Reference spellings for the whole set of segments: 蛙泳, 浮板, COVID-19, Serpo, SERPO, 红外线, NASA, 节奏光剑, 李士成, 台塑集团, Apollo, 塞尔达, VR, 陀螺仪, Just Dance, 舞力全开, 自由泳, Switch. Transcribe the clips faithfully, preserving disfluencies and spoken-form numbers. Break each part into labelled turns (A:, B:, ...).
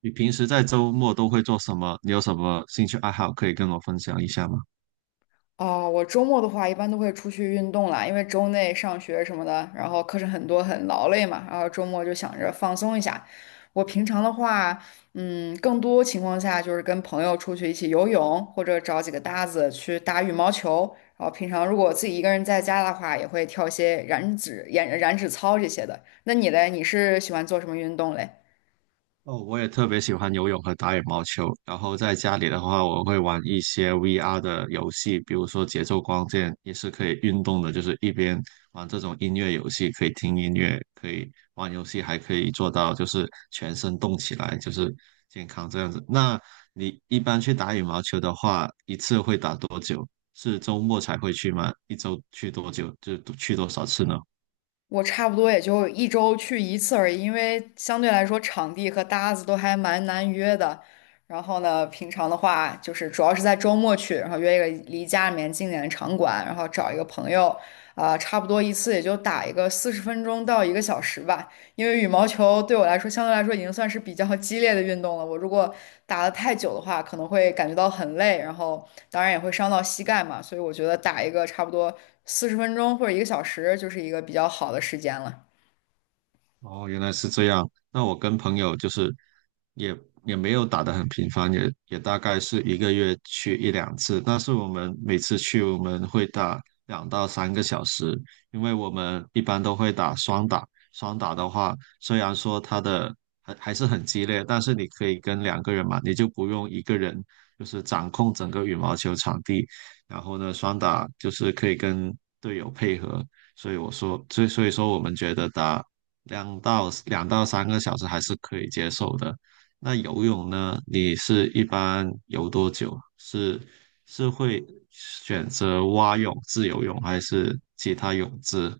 A: 你平时在周末都会做什么？你有什么兴趣爱好可以跟我分享一下吗？
B: 哦，我周末的话一般都会出去运动啦，因为周内上学什么的，然后课程很多，很劳累嘛，然后周末就想着放松一下。我平常的话，嗯，更多情况下就是跟朋友出去一起游泳，或者找几个搭子去打羽毛球。然后平常如果自己一个人在家的话，也会跳一些燃脂、燃燃脂操这些的。那你嘞，你是喜欢做什么运动嘞？
A: 哦，我也特别喜欢游泳和打羽毛球。然后在家里的话，我会玩一些 V R 的游戏，比如说节奏光剑，也是可以运动的，就是一边玩这种音乐游戏，可以听音乐，可以玩游戏，还可以做到就是全身动起来，就是健康这样子。那你一般去打羽毛球的话，一次会打多久？是周末才会去吗？一周去多久？就去多少次呢？
B: 我差不多也就一周去一次而已，因为相对来说场地和搭子都还蛮难约的。然后呢，平常的话就是主要是在周末去，然后约一个离家里面近点的场馆，然后找一个朋友，啊、差不多一次也就打一个四十分钟到一个小时吧。因为羽毛球对我来说相对来说已经算是比较激烈的运动了。我如果打的太久的话，可能会感觉到很累，然后当然也会伤到膝盖嘛。所以我觉得打一个差不多四十分钟或者一个小时，就是一个比较好的时间了。
A: 哦，原来是这样。那我跟朋友就是也也没有打得很频繁，也也大概是一个月去一两次。但是我们每次去，我们会打两到三个小时，因为我们一般都会打双打。双打的话，虽然说它的还还是很激烈，但是你可以跟两个人嘛，你就不用一个人就是掌控整个羽毛球场地。然后呢，双打就是可以跟队友配合，所以我说，所以所以说我们觉得打两到两到三个小时还是可以接受的。那游泳呢？你是一般游多久？是是会选择蛙泳、自由泳还是其他泳姿？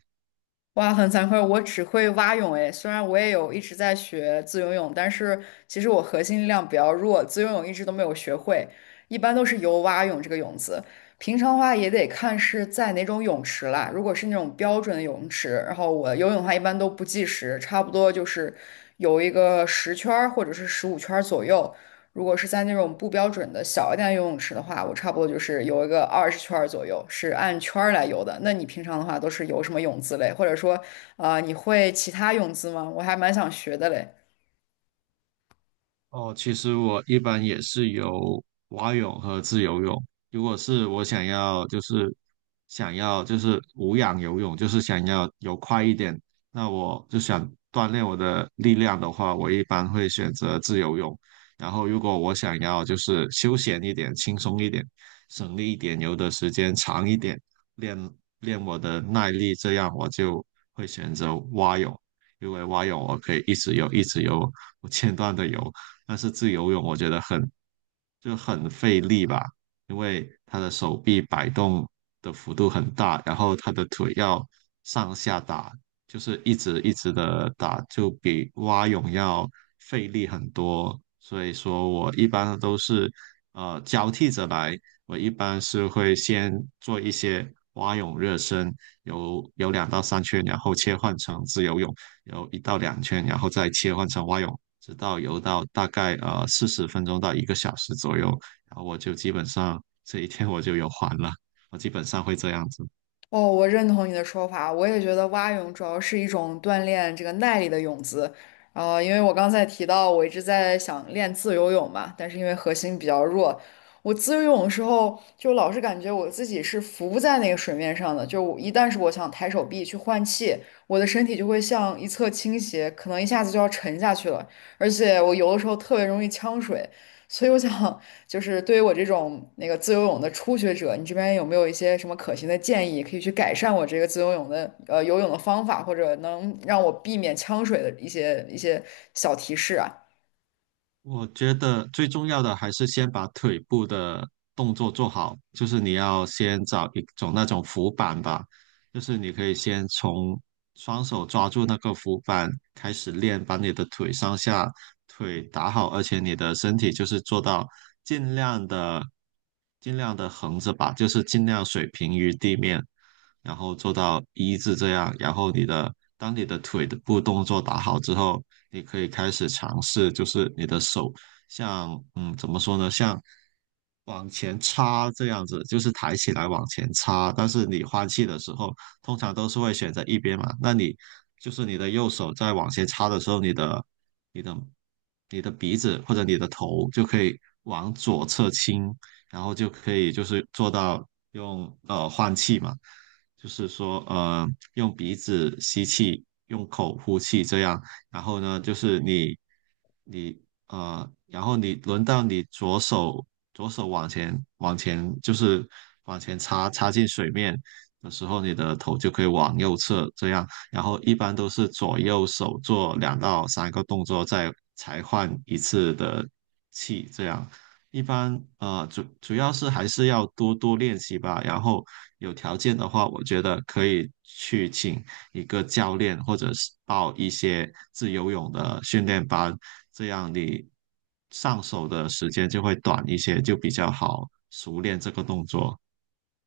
B: 哇，很惭愧，我只会蛙泳诶。虽然我也有一直在学自由泳，但是其实我核心力量比较弱，自由泳一直都没有学会，一般都是游蛙泳这个泳姿。平常的话也得看是在哪种泳池啦。如果是那种标准的泳池，然后我游泳的话一般都不计时，差不多就是游一个十圈儿或者是十五圈儿左右。如果是在那种不标准的小一点的游泳池的话，我差不多就是游一个二十圈儿左右，是按圈儿来游的。那你平常的话都是游什么泳姿嘞？或者说，啊、你会其他泳姿吗？我还蛮想学的嘞。
A: 哦，其实我一般也是游蛙泳和自由泳。如果是我想要，就是想要就是无氧游泳，就是想要游快一点，那我就想锻炼我的力量的话，我一般会选择自由泳。然后如果我想要就是休闲一点、轻松一点、省力一点、游的时间长一点，练练我的耐力，这样我就会选择蛙泳，因为蛙泳我可以一直游、一直游，不间断的游。但是自由泳我觉得很就很费力吧，因为他的手臂摆动的幅度很大，然后他的腿要上下打，就是一直一直的打，就比蛙泳要费力很多。所以说我一般都是呃交替着来，我一般是会先做一些蛙泳热身，有有两到三圈，然后切换成自由泳，有一到两圈，然后再切换成蛙泳，直到游到大概呃四十分钟到一个小时左右，然后我就基本上这一天我就游完了，我基本上会这样子。
B: 哦，我认同你的说法，我也觉得蛙泳主要是一种锻炼这个耐力的泳姿。呃，因为我刚才提到我一直在想练自由泳嘛，但是因为核心比较弱，我自由泳的时候就老是感觉我自己是浮在那个水面上的，就我一旦是我想抬手臂去换气，我的身体就会向一侧倾斜，可能一下子就要沉下去了，而且我游的时候特别容易呛水，所以我想。就是对于我这种那个自由泳的初学者，你这边有没有一些什么可行的建议，可以去改善我这个自由泳的呃游泳的方法，或者能让我避免呛水的一些一些小提示啊？
A: 我觉得最重要的还是先把腿部的动作做好，就是你要先找一种那种浮板吧，就是你可以先从双手抓住那个浮板开始练，把你的腿上下腿打好，而且你的身体就是做到尽量的尽量的横着吧，就是尽量水平于地面，然后做到一字这样，然后你的当你的腿的部动作打好之后，你可以开始尝试，就是你的手像嗯怎么说呢，像往前插这样子，就是抬起来往前插。但是你换气的时候，通常都是会选择一边嘛，那你就是你的右手在往前插的时候，你的你的你的鼻子或者你的头就可以往左侧倾，然后就可以就是做到用呃换气嘛。就是说，呃，用鼻子吸气，用口呼气，这样。然后呢，就是你，你，呃，然后你轮到你左手，左手往前，往前，就是往前插，插进水面的时候，你的头就可以往右侧这样。然后一般都是左右手做两到三个动作，再才换一次的气，这样。一般呃主主要是还是要多多练习吧，然后有条件的话，我觉得可以去请一个教练，或者是报一些自由泳的训练班，这样你上手的时间就会短一些，就比较好熟练这个动作。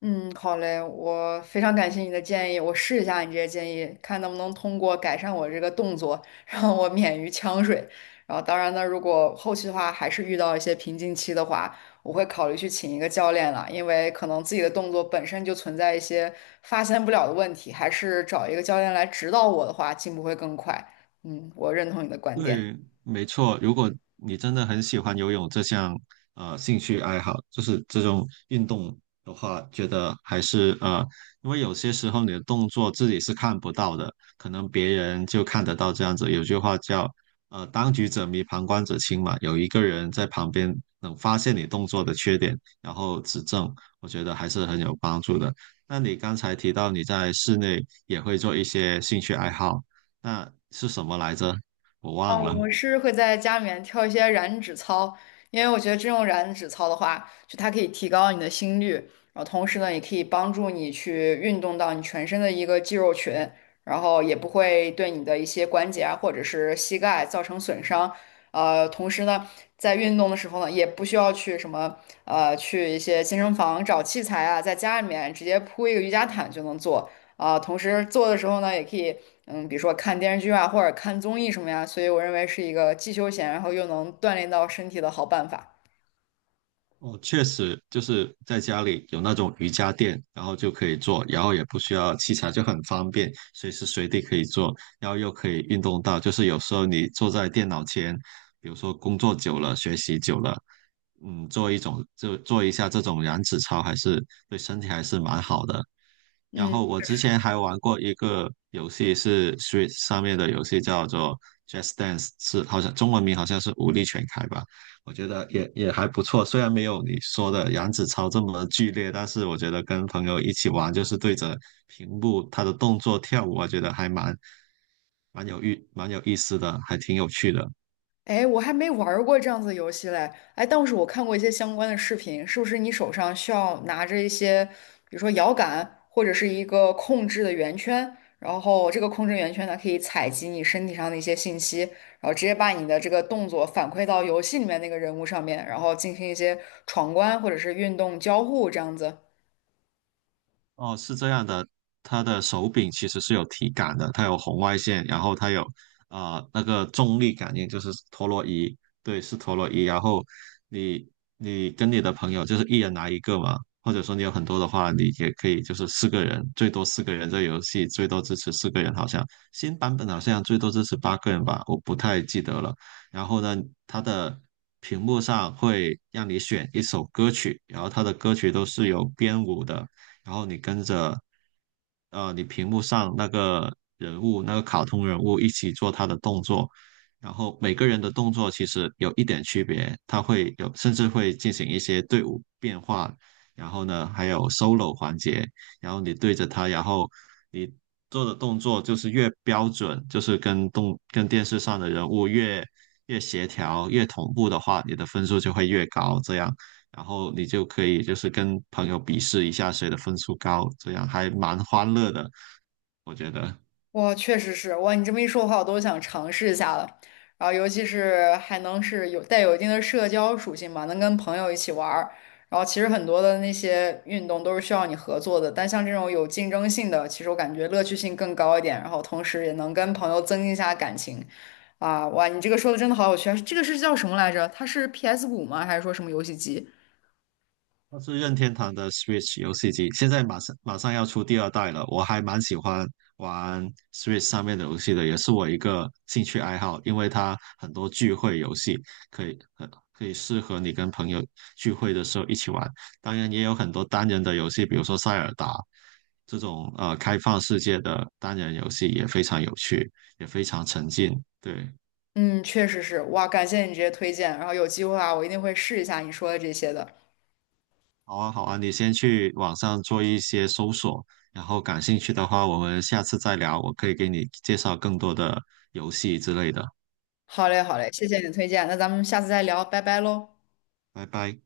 B: 嗯，好嘞，我非常感谢你的建议，我试一下你这些建议，看能不能通过改善我这个动作，让我免于呛水。然后，当然呢，如果后期的话还是遇到一些瓶颈期的话，我会考虑去请一个教练了，因为可能自己的动作本身就存在一些发现不了的问题，还是找一个教练来指导我的话，进步会更快。嗯，我认同你的观点。
A: 对，没错。如果你真的很喜欢游泳这项呃兴趣爱好，就是这种运动的话，觉得还是呃，因为有些时候你的动作自己是看不到的，可能别人就看得到这样子。有句话叫呃“当局者迷，旁观者清”嘛，有一个人在旁边能发现你动作的缺点，然后指正，我觉得还是很有帮助的。那你刚才提到你在室内也会做一些兴趣爱好，那是什么来着？我
B: 啊，
A: 忘了。
B: 我是会在家里面跳一些燃脂操，因为我觉得这种燃脂操的话，就它可以提高你的心率，然后同时呢，也可以帮助你去运动到你全身的一个肌肉群，然后也不会对你的一些关节啊或者是膝盖造成损伤。呃，同时呢，在运动的时候呢，也不需要去什么呃去一些健身房找器材啊，在家里面直接铺一个瑜伽毯就能做。啊、同时做的时候呢，也可以，嗯，比如说看电视剧啊，或者看综艺什么呀，所以我认为是一个既休闲，然后又能锻炼到身体的好办法。
A: 哦，确实就是在家里有那种瑜伽垫，然后就可以做，然后也不需要器材，就很方便，随时随地可以做，然后又可以运动到。就是有时候你坐在电脑前，比如说工作久了、学习久了，嗯，做一种就做一下这种燃脂操，还是对身体还是蛮好的。然
B: 嗯。
A: 后我之前还玩过一个游戏，是 Switch 上面的游戏，叫做 Just Dance,是好像中文名好像是舞力全开吧。我觉得也也还不错，虽然没有你说的杨子超这么剧烈，但是我觉得跟朋友一起玩，就是对着屏幕他的动作跳舞，我觉得还蛮蛮有意蛮有意思的，还挺有趣的。
B: 哎，我还没玩儿过这样子的游戏嘞。哎，但是我看过一些相关的视频，是不是你手上需要拿着一些，比如说摇杆或者是一个控制的圆圈，然后这个控制圆圈呢可以采集你身体上的一些信息，然后直接把你的这个动作反馈到游戏里面那个人物上面，然后进行一些闯关或者是运动交互这样子。
A: 哦，是这样的，它的手柄其实是有体感的，它有红外线，然后它有啊、呃那个重力感应，就是陀螺仪，对，是陀螺仪。然后你你跟你的朋友就是一人拿一个嘛，或者说你有很多的话，你也可以就是四个人，最多四个人，这游戏最多支持四个人，好像新版本好像最多支持八个人吧，我不太记得了。然后呢，它的屏幕上会让你选一首歌曲，然后它的歌曲都是有编舞的。然后你跟着呃你屏幕上那个人物那个卡通人物一起做他的动作，然后每个人的动作其实有一点区别，他会有甚至会进行一些队伍变化，然后呢还有 solo 环节，然后你对着他，然后你做的动作就是越标准，就是跟动跟电视上的人物越越协调越同步的话，你的分数就会越高，这样。然后你就可以就是跟朋友比试一下谁的分数高，这样还蛮欢乐的，我觉得。
B: 哇，确实是哇！你这么一说的话，我都想尝试一下了。然后，尤其是还能是有带有一定的社交属性嘛，能跟朋友一起玩儿。然后，其实很多的那些运动都是需要你合作的，但像这种有竞争性的，其实我感觉乐趣性更高一点。然后，同时也能跟朋友增进一下感情。啊，哇，你这个说的真的好有趣啊！这个是叫什么来着？它是 P S 五 五吗？还是说什么游戏机？
A: 它是任天堂的 Switch 游戏机，现在马上马上要出第二代了，我还蛮喜欢玩 Switch 上面的游戏的，也是我一个兴趣爱好，因为它很多聚会游戏可以很可以适合你跟朋友聚会的时候一起玩，当然也有很多单人的游戏，比如说塞尔达这种呃开放世界的单人游戏也非常有趣，也非常沉浸，对。
B: 嗯，确实是哇，感谢你这些推荐。然后有机会啊，我一定会试一下你说的这些的。
A: 好啊，好啊，你先去网上做一些搜索，然后感兴趣的话，我们下次再聊，我可以给你介绍更多的游戏之类的。
B: 好嘞，好嘞，谢谢你的推荐，那咱们下次再聊，拜拜喽。
A: 拜拜。